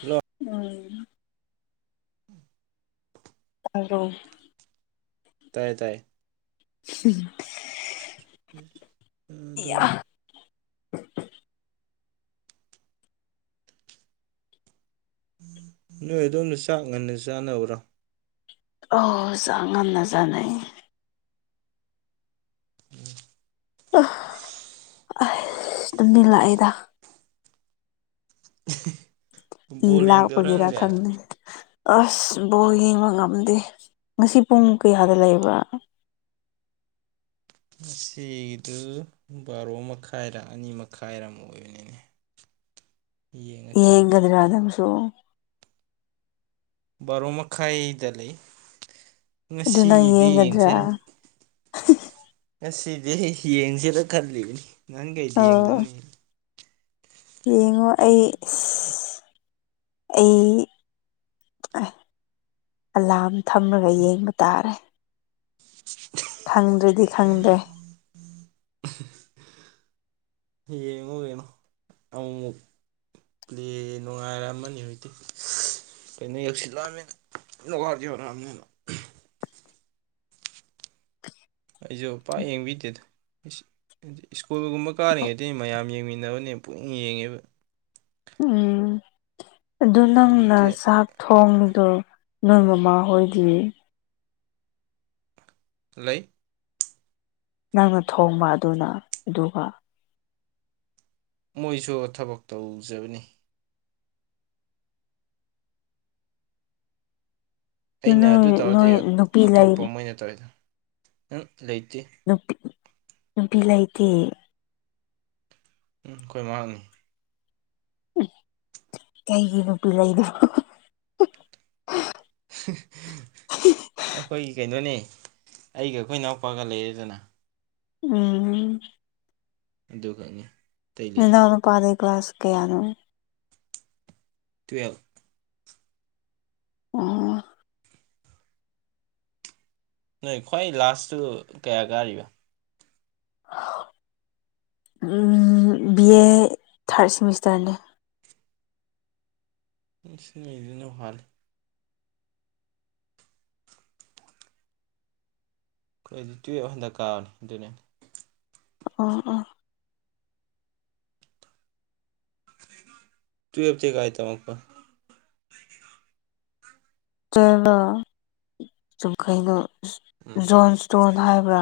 hello ꯎꯝ hello ꯇꯥꯏꯌꯦ ꯇꯥꯏꯌꯦ ꯍꯨꯝ ꯥꯑꯗꯣ ꯌꯥ ꯅꯣꯏ ꯑꯗꯣꯝꯗ ꯆꯥꯛ ꯉꯟꯅ ꯆꯥꯅꯕ꯭ꯔꯥ ꯑꯣ ꯆꯥꯛ ꯉꯟꯅ ꯆꯥꯅꯩ ꯑ ꯑꯁ ꯇꯨꯝꯅꯤꯡꯂꯛꯏꯗ ꯕꯣꯜ ꯏꯂꯥ ꯌꯦꯡꯗꯕ꯭ꯔꯥ ꯄꯒꯤꯔꯥ ꯅꯪꯗꯤ ꯈꯪꯗꯦ ꯑꯁ ꯕꯣꯜ ꯌꯦꯡꯕ ꯉꯝꯗꯦ ꯉꯁꯤ ꯄꯨꯡ ꯀꯌꯥꯗ ꯂꯩꯕ꯭ꯔꯥ ꯉꯁꯤꯗꯨ ꯕꯥꯔꯣ ꯃꯈꯥꯏꯔ ꯑꯅꯤ ꯃꯈꯥꯏꯔ ꯑꯝ ꯑꯣꯏꯕꯅꯤꯅꯦ ꯌꯦꯡꯉꯛꯀꯦ ꯑꯝꯇ ꯌꯦꯡꯒꯗꯔꯥ ꯅꯪꯁꯨ ꯕꯥꯔꯣ ꯃꯈꯥꯏꯗ ꯂꯩ ꯑꯗꯨꯅ ꯉꯁꯤꯗꯤ ꯌꯦꯡ ꯉꯗ꯭ꯔꯥ ꯌꯦꯡꯁꯤꯔ ꯉꯁꯤꯗꯤ ꯌꯦꯡꯁꯤꯔ ꯈꯜꯂꯤꯕꯅꯤ ꯅꯍꯥꯟ ꯀꯩꯗꯤ ꯑꯣ ꯌꯦꯡꯗꯝꯅꯤ ꯌꯦꯡꯉꯣ ꯑꯩ ꯏꯁ ꯑꯩ ꯑꯦ ꯑꯂꯥꯝ ꯊꯝꯂꯒ ꯌꯦꯡꯕ ꯇꯥꯔꯦ ꯈꯪꯗ꯭ꯔꯦꯗꯤ ꯈꯪꯗ꯭ꯔꯦ [unintelligible] ꯌꯦꯉꯨ ꯌꯦꯡꯉꯣ ꯑꯃꯨ ꯃꯨꯛ ꯞꯂꯦ ꯅꯨꯡꯉꯥꯏꯔꯝꯃꯅꯤ ꯍꯧꯛꯇꯤ ꯀꯩꯅꯣ ꯌꯦꯛꯁꯤꯜꯂꯛꯑꯅꯤꯅ ꯀꯩꯅꯣ ꯋꯥꯔꯖꯂꯛꯑꯕꯅꯤꯅ ꯑꯩꯁꯨ ꯄꯥꯛ ꯌꯦꯡꯕꯤꯗꯦꯗ ꯁ꯭ꯀꯨꯜꯒꯨꯝꯕ ꯀꯥꯔꯤꯉꯩꯗꯤꯅꯤ ꯃꯌꯥꯝ ꯌꯦꯡꯃꯤꯟ ꯅꯕꯅꯦ ꯄꯨꯛꯌꯦꯡ ꯌꯦꯡꯉꯦꯕ ꯎꯝ ꯑꯗꯨꯅꯪꯅ ꯍꯧꯖꯤꯛꯇꯤ ꯁꯥ ꯊꯣꯡꯕꯗꯣ ꯅꯣꯏ ꯃꯃꯥ ꯍꯣꯏꯗꯤ ꯂꯩ ꯅꯪꯅ ꯊꯣꯡꯕ ꯑꯗꯨꯅ ꯑꯗꯨꯒ ꯃꯣꯏꯁꯨ ꯊꯕꯛ ꯇꯧꯖꯕꯅꯤ ꯑꯩꯅ ꯑꯗꯨ ꯅꯣꯏ ꯇꯧꯔꯗꯤ ꯅꯣꯏ ꯅꯨꯄꯤ ꯂꯩ ꯑꯇꯣꯞꯄ ꯃꯣꯏꯅ ꯇꯣꯏꯗꯣ ꯎ ꯂꯩꯇꯦ ꯅꯨꯄꯤ ꯅꯨꯄꯤ ꯂꯩꯇꯤ ꯎꯝ ꯑꯩꯈꯣꯏ ꯃꯥꯥ ꯍꯪꯅꯤ ꯀꯩꯒꯤ ꯅꯨꯄꯤ ꯂꯩꯗꯔꯣ ꯑꯈꯣꯏꯒꯤ ꯀꯩꯅꯣꯅꯦ ꯑꯩꯒ ꯈꯣꯏ ꯏꯅꯥꯎꯄꯥꯒ ꯂꯩꯔꯦꯗꯅ ꯎꯝ ꯑꯗꯨ ꯒꯛꯅꯤ ꯅꯅꯥꯎ ꯅꯨꯄꯥꯗꯤ ꯀ꯭ꯂꯥꯁꯥ ꯀꯌꯥꯅꯣ ꯇ꯭ꯨꯋꯦꯜꯞ ꯎ ꯅꯣꯏ ꯈ꯭ꯋꯥꯏ ꯂꯥꯁꯇꯨ ꯀꯌꯥ ꯀꯥꯔꯤꯕ [unintelligible] ꯕꯤꯑꯦ ꯊꯥ꯭ꯔꯗ ꯁꯤꯃꯤꯁꯇ꯭ꯔꯅꯦ ꯏꯁꯤꯡꯅꯤ ꯏꯗꯨꯅ ꯍꯜ ꯑꯩꯈꯣꯏꯗꯤ ꯇ꯭ꯋ‌ꯦꯞ ꯍꯟꯗꯛ ꯀꯥꯕꯅꯤ ꯑꯗꯨꯅꯦ ꯑ ꯑ ꯇ꯭ꯋ‌ꯦꯜꯞ ꯇꯤ ꯒꯥꯏ ꯇꯝꯃꯛꯄ ꯇ꯭ꯋ‌ꯦꯜꯞ ꯂ‌ꯣ ꯎꯝ ꯖꯣꯟꯁ ꯇꯣꯟꯅ ꯍꯥꯏꯕ꯭ꯔꯥ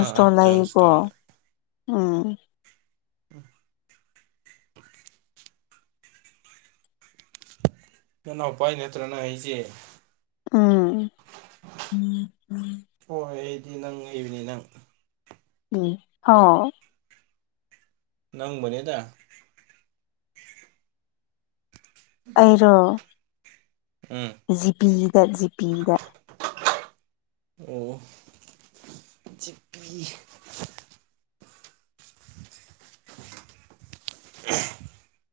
ꯑꯥ ꯑꯥ ꯂꯩꯀꯣ ꯖꯣꯟꯁꯇꯣꯟꯗ ꯎꯝ ꯎꯝ ꯅꯅꯥꯎꯄꯥꯥꯏ ꯅꯠꯇ꯭ꯔ ꯅꯪ ꯑꯩꯁꯦ ꯎꯝ ꯗꯤ ꯅꯪ ꯍꯥꯏꯕꯅꯦ ꯅꯪ ꯎꯝ ꯍꯥꯎ ꯅꯪꯕꯨꯅꯤꯗ ꯑꯩꯔꯣ ꯎꯝ ꯖꯤꯄꯤꯗ ꯖꯤꯄꯤꯗ ꯑꯣ ꯖꯤꯞꯄꯤ [inaudible]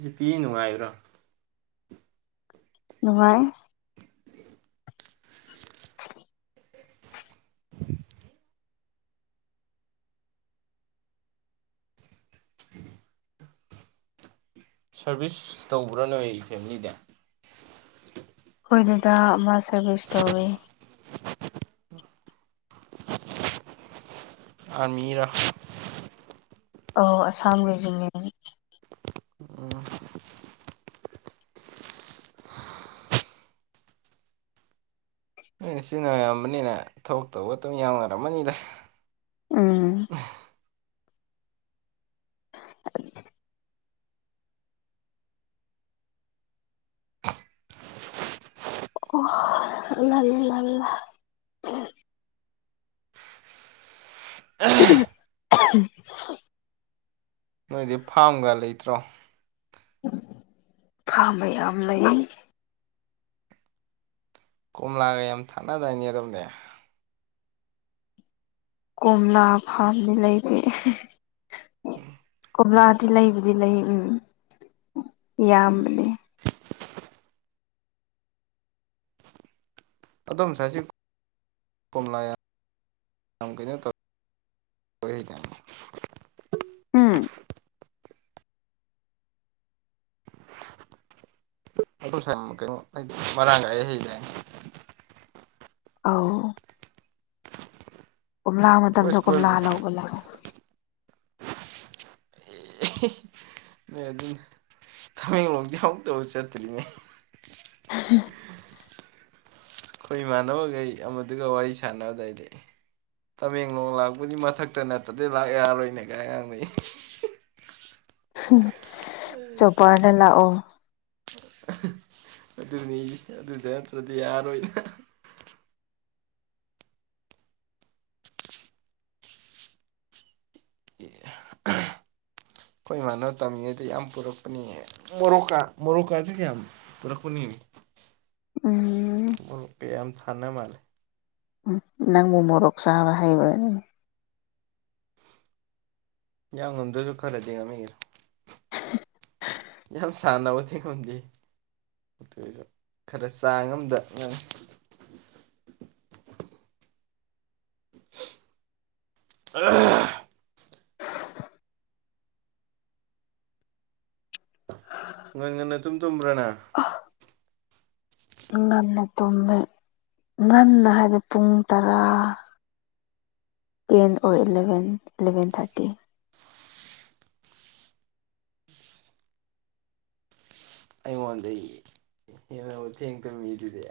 ꯖꯤ ꯄꯤ ꯅꯨꯡꯉꯥꯏ꯭ꯔꯣ ꯅꯨꯡꯉꯥꯏ ꯁꯥ꯭ꯔꯚꯤꯁ ꯇꯧꯕ꯭ꯔꯥ ꯅꯣꯏ ꯐꯦꯃꯤꯂꯤꯗ ꯍꯣꯏꯗꯗꯥ ꯑꯃꯥ ꯁꯥ꯭ꯔꯕꯤꯁ ꯇꯧꯋꯦ ꯑꯥ꯭ꯔꯃꯤꯔ ꯑ ꯑꯁꯥꯝ ꯔ‌ꯦꯖꯤꯃ‌ꯦꯟ ꯅꯣꯏꯅ ꯁꯤꯖꯤꯟꯅꯔꯝꯕꯅꯤꯅ ꯊꯕꯛ ꯇꯧꯕ ꯑꯗꯨꯝ ꯌꯥꯎꯅꯔꯝꯃꯅꯤꯗ ꯎꯝ ꯑꯣ ꯂꯥꯂꯥ ꯂꯥ ꯑ [unintelligible] ꯅꯣꯏꯗꯤ ꯐꯥꯝꯒ ꯂꯩꯇ꯭ꯔꯣ ꯐꯥꯝꯕ ꯌꯥꯝ ꯂꯩ ꯀ‌ꯣꯝꯂꯒ ꯌꯥꯝ ꯊꯥꯅꯥ ꯗꯥꯏꯅꯤ ꯑꯗꯨꯝꯗꯤ ꯀꯣꯝꯂ ꯐꯥꯝꯗꯤ ꯂꯩꯇꯦ ꯀꯣꯝꯂꯥꯗꯤ ꯂꯩꯕꯨꯗꯤ ꯂꯩ ꯎꯝ ꯌꯥꯝꯕꯅꯦ ꯑꯗꯣꯝꯁꯥꯏꯁꯤ ꯀꯣꯝꯂꯥ ꯌꯥꯝ ꯀꯩꯅꯣ ꯇꯧ ꯑꯣꯏꯗꯅ ꯎꯝ ꯑꯗꯨ ꯁꯝ ꯃꯔꯥꯡ ꯀꯥꯏ ꯍꯥꯏ ꯑꯧ ꯀꯣꯝꯂꯥ ꯑꯩꯈꯣꯏ ꯃꯇꯝꯗ ꯁ꯭ꯀꯨꯜ ꯀꯣꯝꯂꯥ ꯂꯧꯕ ꯂꯥꯛꯑꯣ ꯑꯦ ꯍ‌ꯦ ꯅ‌ꯣꯏ ꯑꯗꯨ ꯇꯃꯦꯡꯂꯣꯡꯗꯤ ꯑꯃꯨꯛꯇꯕꯨ ꯆꯠꯇ꯭ꯔꯤꯅꯦ ꯑꯩꯈꯣꯏ ꯏꯃꯥꯟꯅꯕꯈꯩ ꯑꯃꯗꯨꯒ ꯋꯥꯔꯤ ꯁꯥꯟꯅꯕꯗꯥꯏꯗꯤ ꯇꯃꯦꯡꯂꯣꯡ ꯂꯥꯛꯄꯗꯤ ꯃꯊꯛꯇ ꯅꯠꯇꯗꯤ ꯂꯥꯛ ꯌꯥꯔꯣꯏꯅꯦ ꯀꯥꯏ ꯑꯉꯥꯡꯅꯩ ꯆꯣꯄ꯭ꯔꯗ ꯂꯥꯛꯑꯣ ꯑꯗꯨꯅꯤ ꯑꯗꯨꯗ ꯅꯠꯇ꯭ꯔꯗꯤ ꯌꯥꯔꯣꯏꯗ ꯑꯩꯈꯣꯏ ꯏꯃꯥꯟꯅꯕ ꯇꯝꯃꯤꯉꯩꯗ ꯌꯥꯝ ꯄꯨꯔꯛꯄꯅꯤ ꯃꯣꯔꯣꯛꯀꯥ ꯃꯣꯔꯣꯛꯀꯥꯥꯁꯨ ꯌꯥꯝ ꯄꯨꯔꯛꯄꯅꯦ ꯎꯝ ꯃ‌ꯣꯔ‌ꯣꯛꯀ ꯌꯥꯝꯝ ꯊꯥꯟꯅ ꯃꯥꯜꯂꯦ ꯅꯪꯕꯨ ꯃꯣꯔꯣꯛ ꯆꯥꯕ ꯍꯩꯕ꯭ꯔꯥꯅꯦ ꯌꯥꯝ ꯉꯝꯗꯁꯨ ꯈꯔꯗꯤ ꯉꯝꯃꯤꯅ ꯌꯥꯝ ꯁꯥꯟꯅꯕ ꯊꯦꯡꯉꯣꯟꯗꯦ ꯑꯗꯨꯁꯨ ꯈꯔ ꯆꯥꯡ ꯑꯃꯗ ꯉꯝꯃꯤ [unintelligible] ꯉꯟ ꯉꯟꯅ ꯇꯨꯝ ꯇꯨꯝꯕ꯭ꯔꯅ ꯉꯟꯅ ꯇꯨꯝꯃꯦ ꯉꯗ ꯍꯥꯏꯗꯤ ꯄꯨꯡ ꯇꯔꯥ ꯇꯦꯟ ꯑꯣ ꯏꯂꯚꯦꯟ ꯑꯦꯂꯚꯦꯟ ꯊꯥꯔꯇꯤ ꯑꯩꯉꯣꯟꯗ ꯍꯦꯟꯅ ꯊꯦꯡ ꯇꯝꯃꯤꯗꯨꯗꯤ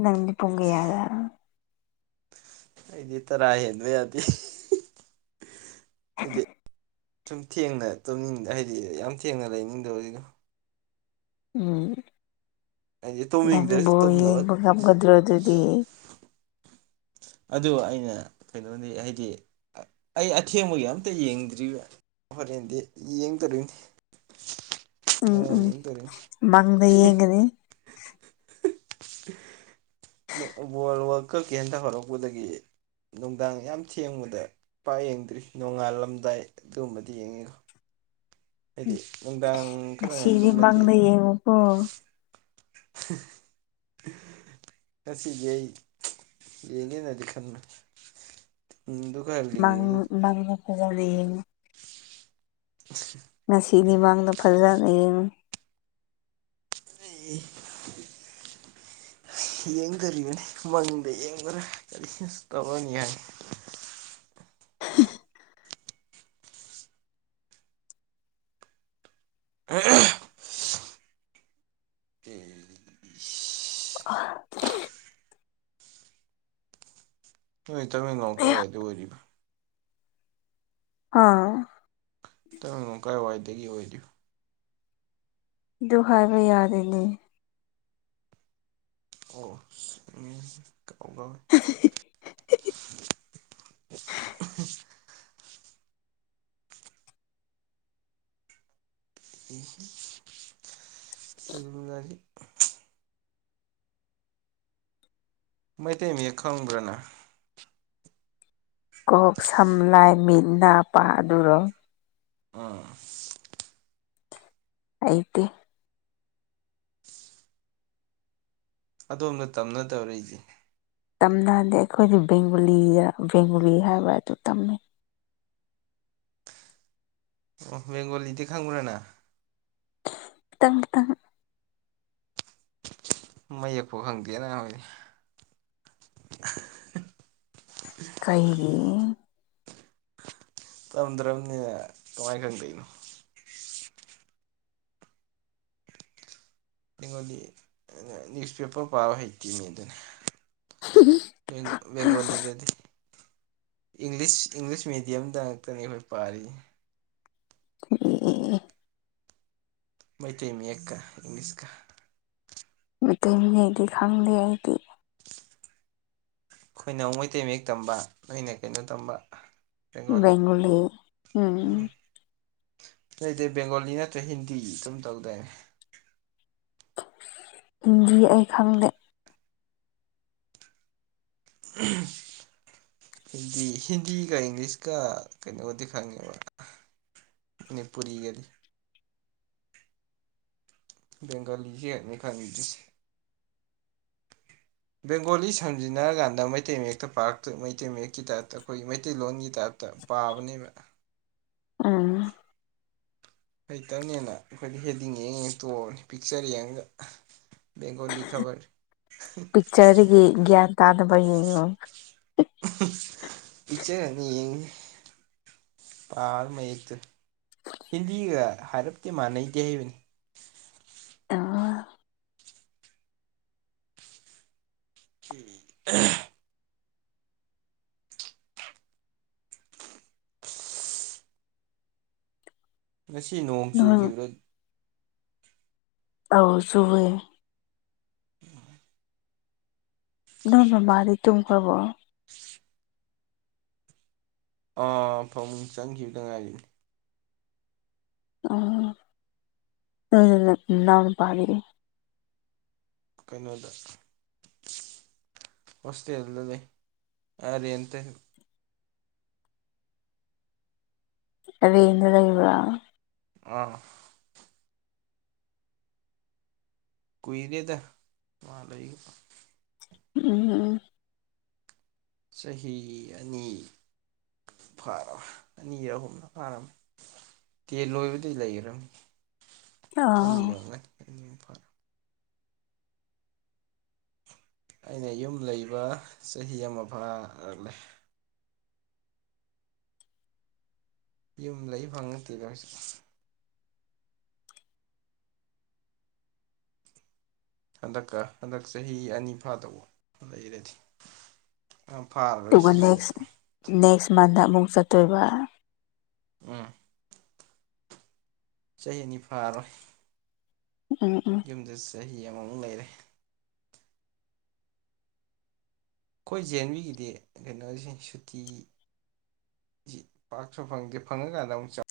ꯉꯗꯤ ꯄꯣꯒꯌꯥꯗ ꯑꯩꯗꯤ ꯇꯔꯥ ꯍꯦꯟꯕ ꯌꯥꯗꯦ ꯑꯩꯗꯤ ꯍꯍ ꯁꯨꯝ ꯊꯦꯡꯅ ꯇꯨꯝꯅꯤꯡꯗ ꯍꯥꯏꯗꯤ ꯌꯥꯝ ꯊꯦꯡꯅ ꯂꯩꯅꯤꯡꯗꯕꯖꯤꯒꯣ ꯍꯥꯏꯗꯤ ꯎꯝ ꯇꯨꯝꯅꯤꯡꯗ꯭ꯔꯁꯨ ꯇꯨꯝꯅꯕ ꯕꯕꯨꯒꯞ ꯀꯗ꯭ꯔꯣꯗꯨꯗꯤ ꯑꯗꯨ ꯑꯩꯅ ꯀꯩꯅꯣꯗꯤ ꯍꯥꯏꯗꯤ ꯑꯩ ꯑꯊꯦꯡꯕꯒꯤ ꯑꯝꯇ ꯌꯦꯡꯗ꯭ꯔꯤꯕ ꯍꯣꯔꯦꯟꯗꯤ ꯌꯦꯡꯗꯔꯤꯅꯤ ꯎꯝ ꯎꯝ ꯃꯥꯡꯗ ꯌꯦꯡꯒꯅꯦ ꯋꯥ ꯋꯥꯔ ꯀꯛꯀꯤ ꯍꯟꯇ ꯍꯧꯔꯛꯄꯗꯒꯤ ꯅꯨꯡꯗꯥꯡ ꯌꯥꯝ ꯊꯦꯡꯕꯗ ꯏꯄꯥ ꯌꯦꯡꯗ꯭ꯔꯤ ꯅꯣꯡꯉꯥꯜꯂꯝꯗꯥꯏ ꯑꯗꯨꯒꯨꯝꯕꯗꯤ ꯌꯦꯡꯉꯤꯀꯣ ꯑꯗꯨꯗꯤ ꯁꯤꯗꯤꯃ ꯂꯩꯌꯦꯉꯀꯣ ꯍ [unintelligible] [inaudible] ꯉꯁꯤꯁꯤ ꯌꯦꯒꯦꯅꯗꯤ ꯈꯟꯕꯅꯤ ꯎꯝ ꯑꯗꯨ ꯈꯔ ꯂꯤꯡꯕꯗꯨꯗꯤ ꯃꯥꯡꯂꯤ ꯐꯖ ꯂꯩꯌꯦ [inaudible] ꯉꯁꯤꯗꯤ ꯃꯥꯡꯗ ꯐꯖꯅ ꯌꯦꯡꯉ [inaudible] [inaudible] ꯌꯦꯡꯗꯔꯤꯕꯅꯤ ꯃꯪꯗ ꯌꯦꯡꯕ꯭ꯔꯥ ꯀꯔꯤꯅ ꯇꯧꯔꯅꯤ ꯍꯥꯏ ꯑ [unintelligible] ꯇꯃꯦꯡꯂꯣꯡ ꯀꯥꯏ ꯋꯥꯏꯗ ꯑꯣꯏꯔꯤꯕ ꯑꯥ ꯇꯅꯣ ꯀꯥꯏꯋꯥꯏꯗꯒꯤ ꯑꯣꯏꯔꯤꯣ ꯗꯨ ꯍꯥꯢꯕ ꯌꯥꯗꯦ [inaudible] [inaudible] [inaudible] ꯃꯩꯇꯩ ꯃꯌꯦꯛ ꯈꯪꯕ꯭ꯔꯅ ꯀꯣꯛ ꯁꯝꯂꯥꯏ ꯃꯤꯠ ꯅꯥ ꯄꯥ ꯑꯗꯨꯔꯣ ꯑꯥ ꯍꯩꯇꯦ ꯑꯗꯣꯝꯗ ꯇꯝꯅ ꯇꯧꯔꯛꯏꯁꯦ ꯇꯝꯅ ꯍꯥꯏꯗꯤ ꯑꯩꯈꯣꯏꯗꯤ ꯕꯦꯡꯒꯣꯂꯤꯗ ꯕꯦꯡꯒꯣꯂꯤ ꯍꯥꯏꯕ ꯑꯗꯨ ꯇꯝꯃꯦ ꯑꯣ ꯕꯦꯡꯒꯂꯤꯗꯤ ꯈꯪꯕ꯭ꯔꯥꯅꯅꯥ ꯈꯤꯇꯪ ꯈꯤꯇꯪ ꯃꯌꯦꯛꯄ ꯐꯪꯗꯦꯅ ꯈꯣꯢꯗꯤ ꯀꯩ ꯇꯝꯗ꯭ꯔꯕꯅꯤ ꯇꯉꯥꯏ ꯈꯪꯗꯩꯅꯣ ꯒꯣꯂꯤ ꯅ꯭ꯌꯨꯁꯄꯦꯄꯔ ꯄꯥꯕ ꯍꯩꯇꯤꯅꯤ ꯑꯗꯨꯅ ꯕꯦꯡ ꯕꯦꯡꯒꯣꯂꯤꯗꯗꯤ ꯁ ꯏꯪꯂꯤꯁ ꯃꯦꯗꯤꯌꯝꯗ ꯉꯥꯛꯛꯇꯅꯤ ꯑꯩꯈꯣꯏ ꯄꯥꯔꯤ ꯑꯣꯝ ꯃꯩꯇꯩ ꯃꯌꯦꯛꯀꯥ ꯏꯪꯂꯤꯁꯀꯥ ꯃꯩꯇꯩꯅꯤ ꯑꯩꯗꯤ ꯈꯪꯗꯦ ꯑꯩꯗꯤ ꯑꯩꯈꯣꯏꯅ ꯃꯩꯇꯩ ꯃꯌꯦꯛ ꯇꯝꯕ ꯅꯣꯏꯅ ꯀꯩꯅꯣ ꯇꯝꯕ ꯕꯦꯡꯒꯣꯂꯤ ꯎꯝ ꯅꫭꯏꯗꯤ ꯕꯦꯡꯒꯣꯂꯤ ꯅꯠꯇ꯭ꯔ ꯍꯤꯟꯗꯤ ꯑꯗꯨꯝ ꯇꯧꯗꯥꯏꯅꯦ ꯍꯤꯟꯗꯤ ꯑꯩ ꯈꯪꯗꯦ ꯑ ꯍꯤꯟꯗꯤ ꯍꯤꯟꯗꯤꯒ ꯏꯪꯂꯤꯁꯀ ꯀꯩꯅꯣꯒꯗꯤ ꯈꯪꯉꯦꯕ ꯃꯤꯅꯤꯄꯨꯔꯤ ꯒꯗꯤ ꯕꯦꯡꯒꫭꯂꯤꯁꯨ ꯑꯦꯅꯤ ꯈꯅꯤꯡꯗꯤꯁ ꯕꯦꯡꯒꯣꯂꯤ ꯁꯝꯖꯤꯟꯅꯔꯀꯥꯟꯗ ꯃꯩꯇꯩ ꯃꯌꯦꯛꯇ ꯄꯥꯔꯛꯇ ꯃꯩꯇꯩ ꯃꯌꯦꯛꯀꯤ ꯇꯥꯏꯞꯇ ꯑꯩꯈꯣꯏꯒꯤ ꯃꯩꯇꯩꯂꯣꯟꯒꯤ ꯇꯥꯏꯞ ꯇ ꯄꯥꯕꯅꯤ ꯎꯝ ꯍꯩꯇꯕꯅꯦꯅ ꯑꯩꯈꯣꯏꯗ ꯍꯦꯗꯤꯡꯉꯡꯉꯦ ꯇꯣꯅꯤ ꯄꯤꯛꯆꯔ ꯌꯦꯡꯉꯒ ꯕꯦꯡꯒꯣꯂꯤ ꯈꯕꯔ ꯄꯤꯛꯆꯔꯗꯒꯤ ꯒ꯭ꯌꯥꯟ ꯇꯥꯅꯕ ꯌꯦꯡꯉꯨ ꯄꯤꯛꯆꯔꯅꯤ ꯄꯥꯔ ꯃꯩꯇꯩ ꯍꯤꯟꯗꯤꯒ ꯍꯥꯏꯔꯞꯇꯤ ꯃꯥꯟꯅꯩꯗꯤ ꯍꯩꯕꯅꯤ ꯑ ꯀ ꯉꯁꯤ ꯅꯣꯡ ꯅꯣꯏ ꯆꯨꯈꯤꯕ꯭ꯔꯥ ꯑꯧ ꯁꯍꯦ ꯅꯣꯏ ꯃꯃꯥꯗꯤ ꯇꯨꯝꯒꯔꯕꯣ ꯑꯥ ꯐꯃꯨꯡ ꯆꯪꯈꯤꯕꯗ ꯉꯥꯏꯔꯤꯅꯤ ꯑꯣ ꯎꯅ ꯄꯔ ꯀꯩꯅꯣꯗ ꯑꯥ ꯀꯩꯅꫭꯗꯥ ꯑꯥ ꯔꯤꯠ ꯇ ꯂꯩ ‍ꯔꯦꯇꯥ ꯂꯩꯕ ꯑꯥ ꯀꯨꯏꯔꯦꯗ ꯃꯥ ꯂꯩꯒ ꯎꯝ ꯆꯍꯤ ꯑꯅꯤ ꯐꯥꯔꯝ ꯑꯅꯤ ꯑꯍꯨꯝꯅ ꯐꯥꯔꯝꯃꯤ ꯇꯦꯟ ꯂꯣꯏꯕꯗꯤ ꯂꯩꯈ꯭ꯔꯅꯤ ꯑꯅꯤ ꯑꯥ ꯌꯧꯅ ꯑꯩꯅ ꯌꯨꯝ ꯂꯩꯕ ꯆꯍꯤ ꯑꯃ ꯐꯥꯔꯛꯂꯦ ꯌꯨꯝ ꯂꯩ ꯐꯪ ꯅꯠꯇꯦꯗꯔꯁꯤ ꯍꯟꯗꯛꯀ ꯍꯟꯗꯛ ꯆꯍꯤ ꯑꯅꯤ ꯐꯥꯗꯧꯕꯗꯔꯗꯤ ꯐꯥꯔꯔꯣꯏ ꯁꯤꯁꯨ ꯑꯃꯨꯛ ꯑꯃꯗ ꯑꯃꯨꯛ ꯆꯠꯇꯣꯏꯕ ꯎꯝ ꯆꯍꯤꯅꯤ ꯐꯥꯔꯣꯏ ꯎꯝ ꯎꯝ ꯌꯨꯝꯗ ꯆꯍꯤ ꯑꯃꯃꯨꯛ ꯂꯩꯔꯦ ꯑꯩꯈꯣꯏ ꯖ ꯑꯦꯟꯕꯤꯒꯤꯗꯤ ꯀꯩꯅꯣꯁ ꯁꯨꯇꯤ ꯄꯥꯛꯁꯨ ꯐꯪꯒꯦ ꯐꯪꯉꯀꯥꯟꯗ ꯑꯃꯨꯛ ꯆꯪ